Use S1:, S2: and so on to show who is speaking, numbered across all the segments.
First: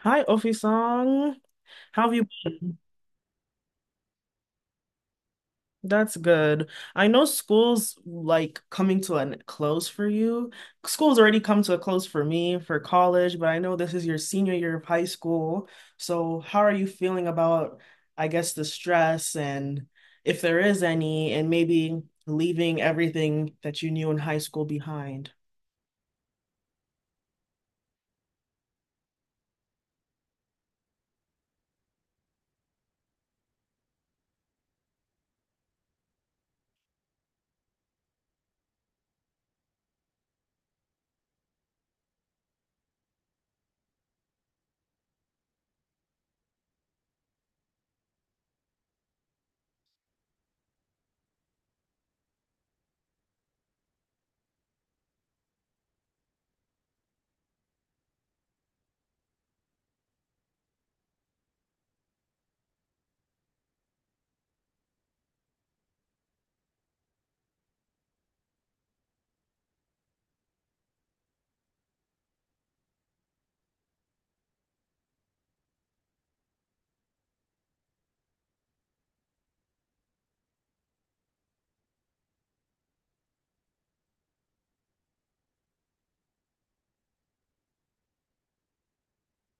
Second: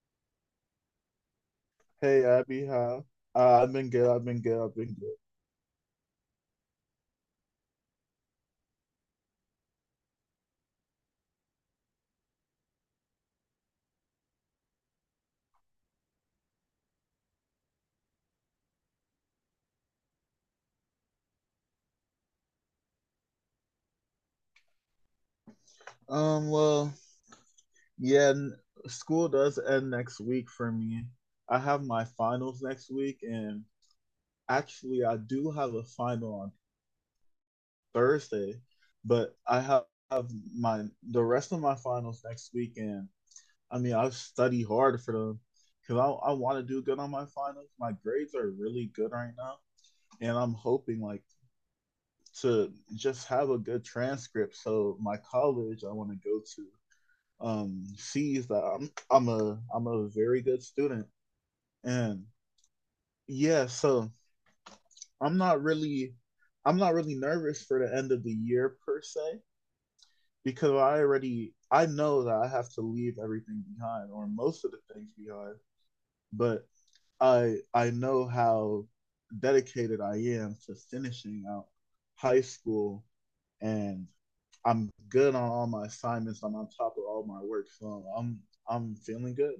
S1: Hi, Ofisang. How have
S2: Hey
S1: you
S2: Abby,
S1: been?
S2: hi. I've been good. I've been good.
S1: That's good. I know school's like coming to a close for you. School's already come to a close for me for college, but I know this is your senior year of high school. So how are you feeling about, I guess, the stress and if there is any, and maybe leaving everything that you knew in high school behind?
S2: Um, well, yeah, n- School does end next week for me. I have my finals next week, and actually, I do have a final on Thursday, but I have my the rest of my finals next week, and I've studied hard for them because I want to do good on my finals. My grades are really good right now, and I'm hoping to just have a good transcript so my college I want to go to sees that I'm a very good student, and yeah. So I'm not really I'm not really nervous for the end of the year per se, because I know that I have to leave everything behind, or most of the things behind, but I know how dedicated I am to finishing out high school, and I'm good on all my assignments. I'm on top of all my work, so I'm feeling good.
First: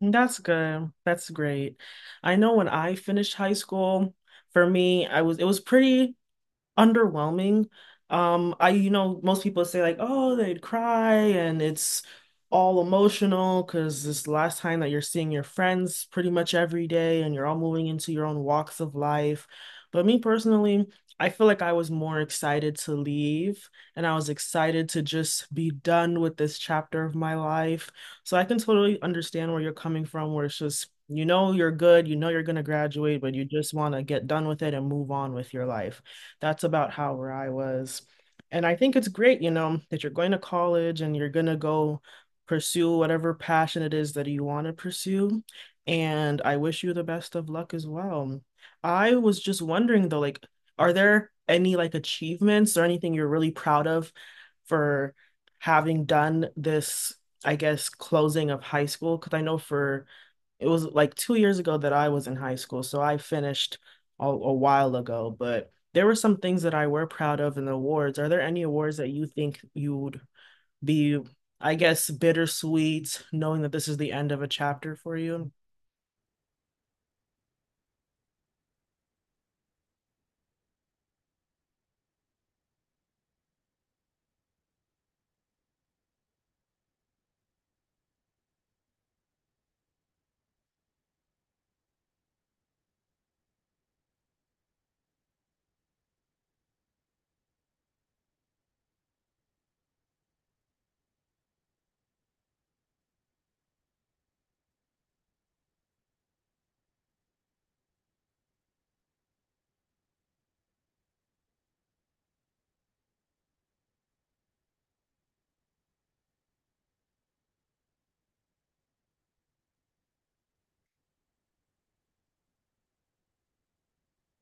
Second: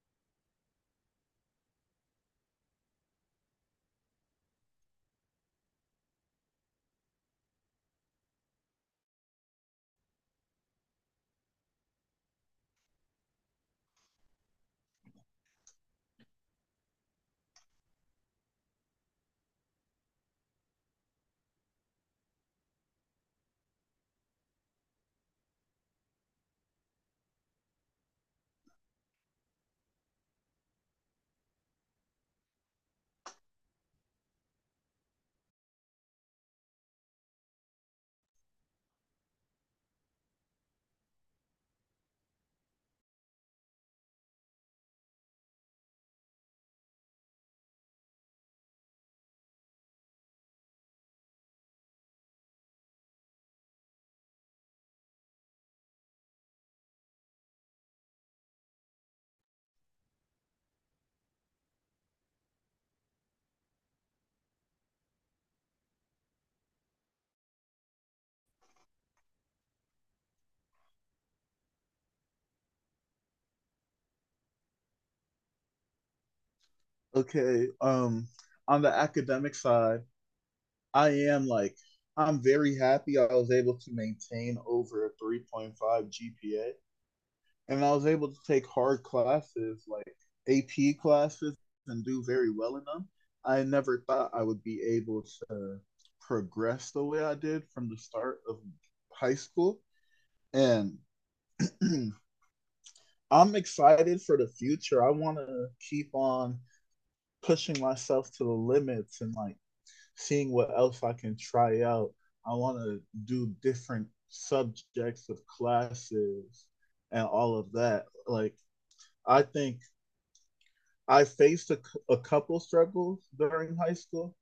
S1: That's good. That's great. I know when I finished high school, for me, I was it was pretty underwhelming. I, most people say like, oh, they'd cry and it's all emotional because this last time that you're seeing your friends pretty much every day and you're all moving into your own walks of life. But me personally, I feel like I was more excited to leave and I was excited to just be done with this chapter of my life. So I can totally understand where you're coming from, where it's just, you're good, you're going to graduate, but you just want to get done with it and move on with your life. That's about how where I was. And I think it's great, that you're going to college and you're going to go pursue whatever passion it is that you want to pursue. And I wish you the best of luck as well. I was just wondering though, like, are there any like achievements or anything you're really proud of for having done this, I guess, closing of high school? Because I know for it was like 2 years ago that I was in high school, so I finished a while ago, but there were some things that I were proud of in the awards. Are there any awards that you think you would be, I guess, bittersweet, knowing that this is the end of a chapter for you?
S2: Okay. On the academic side, I am like I'm very happy. I was able to maintain over a 3.5 GPA, and I was able to take hard classes like AP classes and do very well in them. I never thought I would be able to progress the way I did from the start of high school, and I'm excited for the future. I want to keep on pushing myself to the limits, and seeing what else I can try out. I want to do different subjects of classes and all of that. I think I faced a couple struggles during high school,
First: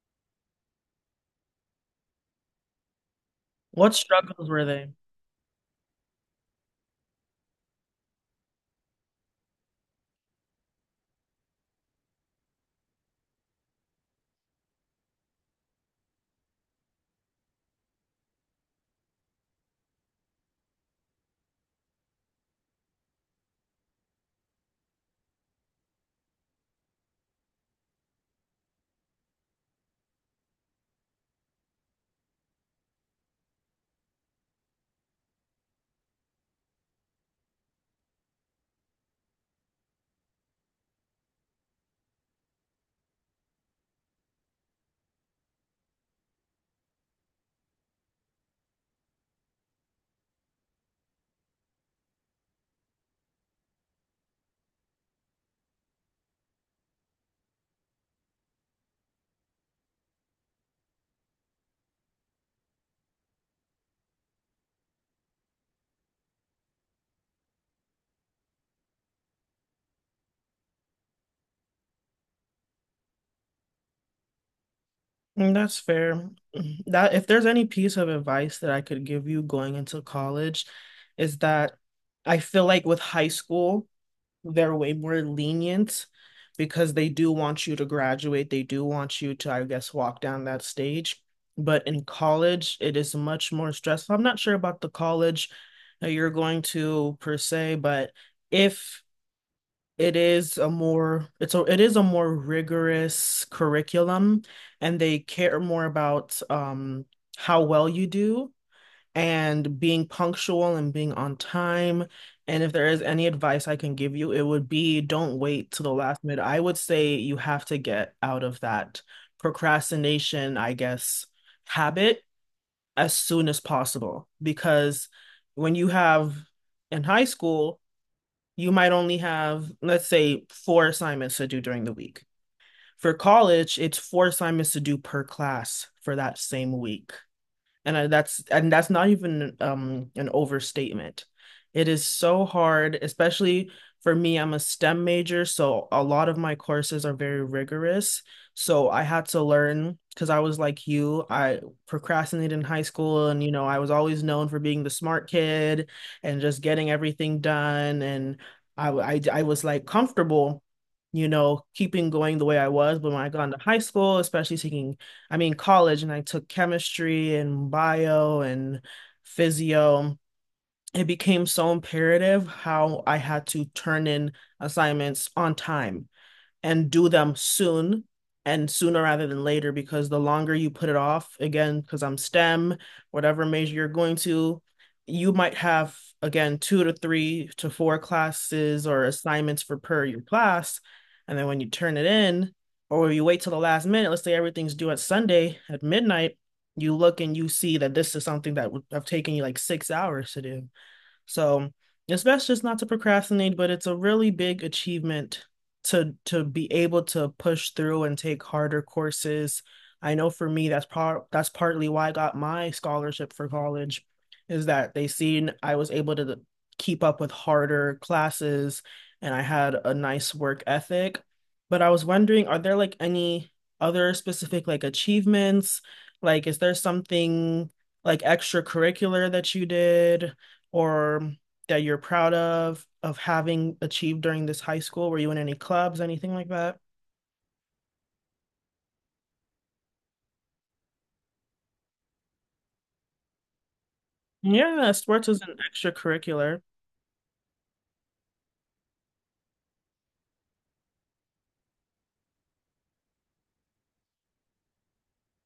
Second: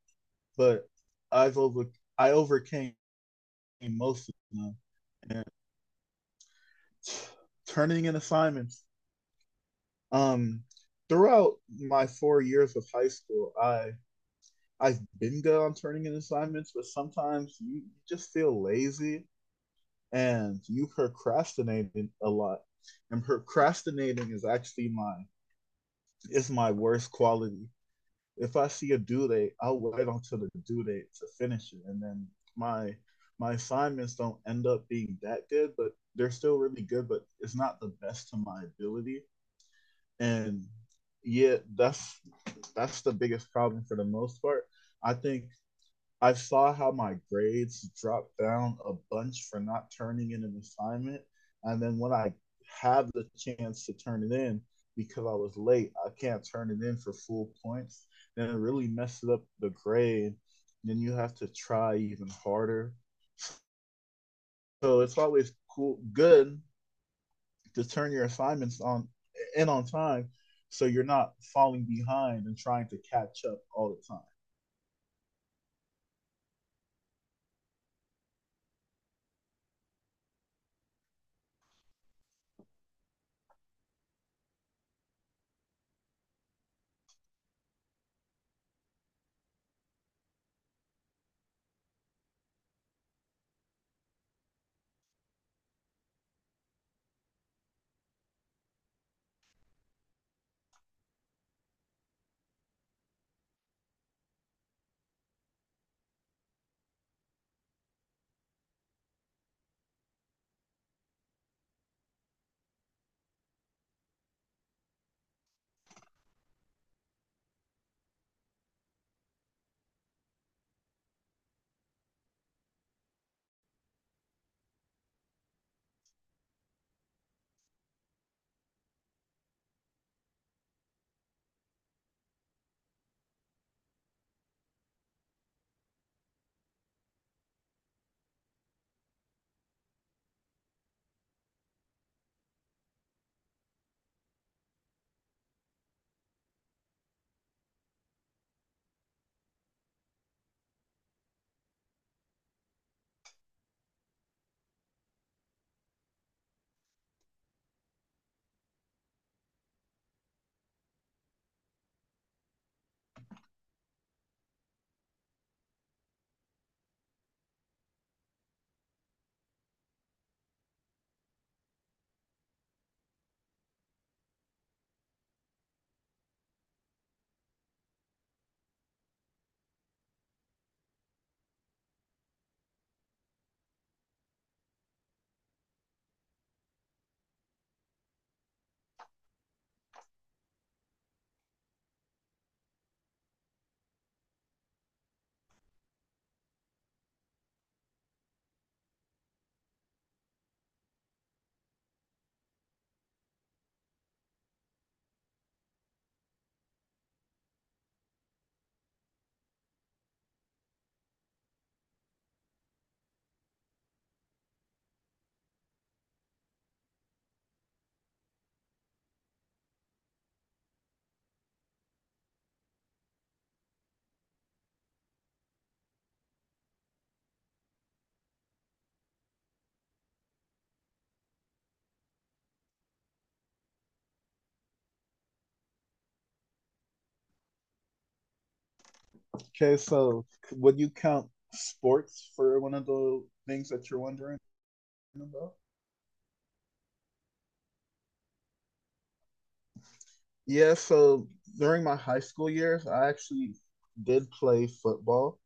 S2: but I've over I overcame
S1: What
S2: most of
S1: struggles were
S2: them.
S1: they?
S2: And turning in assignments. Um, Throughout my 4 years of high school, I've been good on turning in assignments, but sometimes you just feel lazy and you procrastinating a lot. And procrastinating is actually my is my worst quality. If I see a due date, I'll wait until the due date to finish it. And then my my assignments don't end up being that good, but they're still really good, but it's not the best to my ability. And yeah, that's the biggest problem for the most part. I think I saw how my grades dropped down a bunch for not turning in an assignment. And then when I have the chance to turn it in, because I was late, I can't turn it in for full points. Then it really messes up the grade. Then you have to try even harder. So it's always good to turn your assignments on in on time, so you're not falling behind and trying to catch up all the time.
S1: Mm, that's fair. That if there's any piece of advice that I could give you going into college, is that I feel like with high school, they're way more lenient because they do want you to graduate. They do want you to, I guess, walk down that stage. But in college, it is much more stressful. I'm not sure about the college that you're going to per se, but if it is a more it's a it is a more rigorous curriculum and they care more about how well you do and being punctual and being on time. And if there is any advice I can give you, it would be don't wait to the last minute. I would say you have to get out of that procrastination, I guess, habit as soon as possible. Because when you have in high school, you might only have, let's say, four assignments to do during the week. For college, it's four assignments to do per class for that same week and I, that's and that's not even an overstatement. It is so hard, especially for me, I'm a STEM major, so a lot of my courses are very rigorous. So I had to learn, because I was like you, I procrastinated in high school and, you know, I was always known for being the smart kid and just getting everything done. And I was like comfortable, you know, keeping going the way I was. But when I got into high school, especially taking, I mean, college, and I took chemistry and bio and physio, it became so imperative how I had to turn in assignments on time and do them soon and sooner rather than later, because the longer you put it off, again, because I'm STEM, whatever major you're going to, you might have, again, two to three to four classes or assignments for per your class. And then when you turn it in, or you wait till the last minute, let's say everything's due at Sunday at midnight, you look and you see that this is something that would have taken you like 6 hours to do. So it's best just not to procrastinate, but it's a really big achievement to be able to push through and take harder courses. I know for me, that's partly why I got my scholarship for college, is that they seen I was able to keep up with harder classes and I had a nice work ethic. But I was wondering, are there like any other specific like achievements? Like, is there something like extracurricular that you did? Or that you're proud of having achieved during this high school? Were you in any clubs, anything like that?
S2: Okay, so would you count sports for one of the things that you're wondering
S1: Yeah, sports is
S2: about?
S1: an extracurricular.
S2: Yeah, so during my high school years, I actually did play football,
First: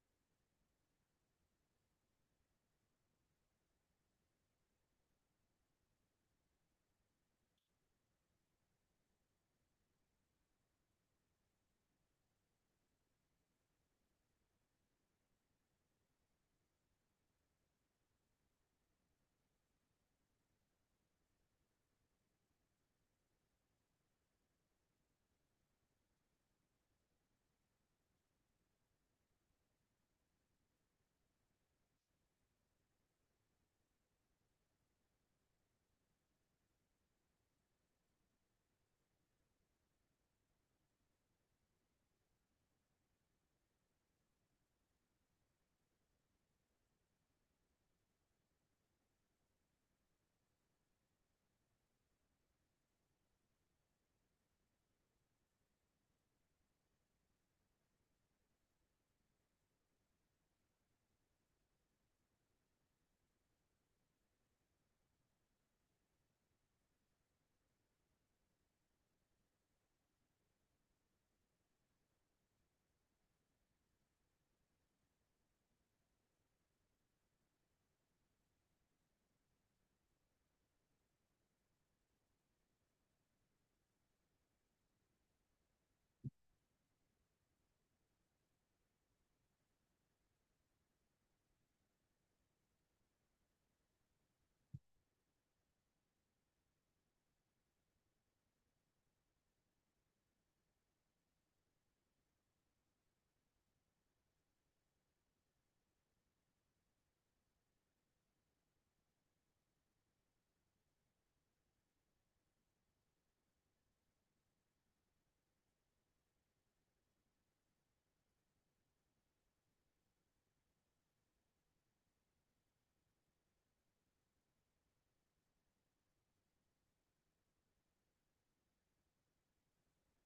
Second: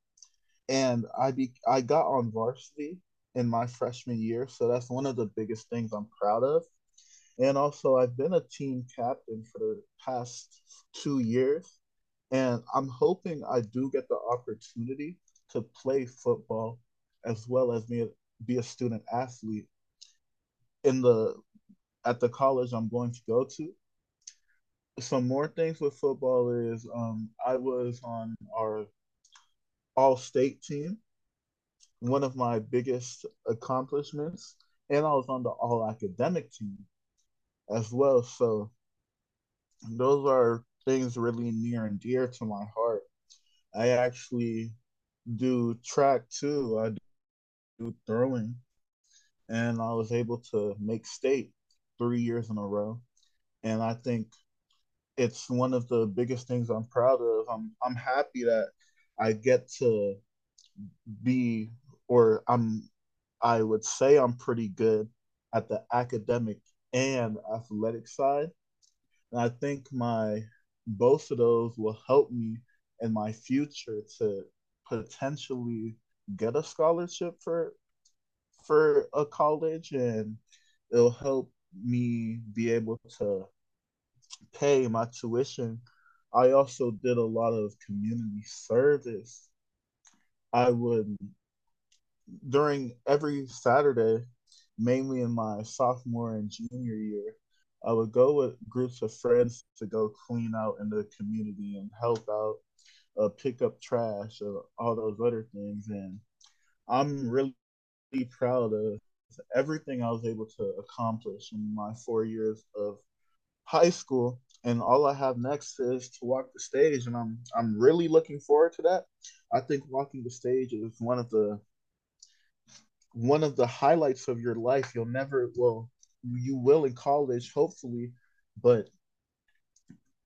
S2: and I got on varsity in my freshman year, so that's one of the biggest things I'm proud of. And also, I've been a team captain for the past 2 years, and I'm hoping I do get the opportunity to play football as well as me be a student athlete in the at the college I'm going to go to. Some more things with football is, I was on our all state team, one of my biggest accomplishments, and I was on the all academic team as well. So those are things really near and dear to my heart. I actually do track too. I do throwing, and I was able to make state 3 years in a row. And I think it's one of the biggest things I'm proud of. I'm happy that I get to be or I'm, I would say, I'm pretty good at the academic and athletic side. And I think my both of those will help me in my future to potentially get a scholarship for a college, and it'll help me be able to pay my tuition. I also did a lot of community service. I would, During every Saturday, mainly in my sophomore and junior year, I would go with groups of friends to go clean out in the community and help out, pick up trash, all those other things. And I'm really proud of everything I was able to accomplish in my 4 years of high school, and all I have next is to walk the stage, and I'm really looking forward to that. I think walking the stage is one of the highlights of your life. You'll never, well, you will in college, hopefully, but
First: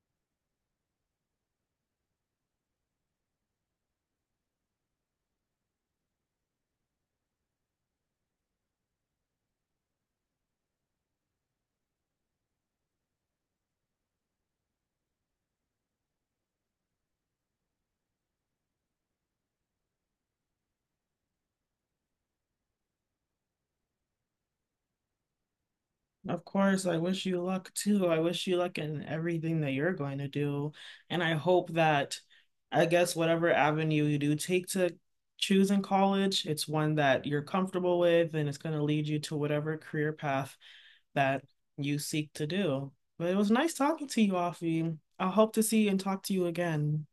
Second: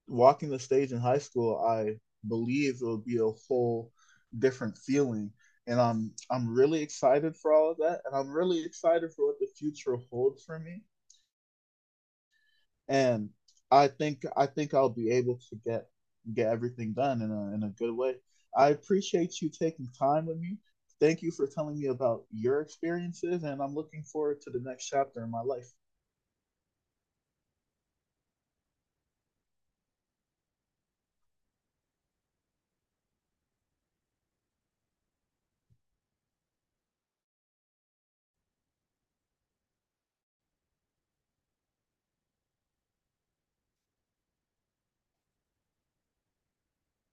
S2: walking the stage in high school, I believe it'll be a whole different feeling. And I'm really excited for all of that, and I'm really excited for what the future holds for me. And I think I'll be able to get everything done in a good way. I appreciate you taking time with me. Thank you for telling me about your experiences, and I'm looking forward to the next chapter in my life.
S1: Of course, I wish you luck too. I wish you luck in everything that you're going to do. And I hope that, I guess, whatever avenue you do take to choose in college, it's one that you're comfortable with and it's going to lead you to whatever career path that you seek to do. But it was nice talking to you, Afi. I hope to see and talk to you again.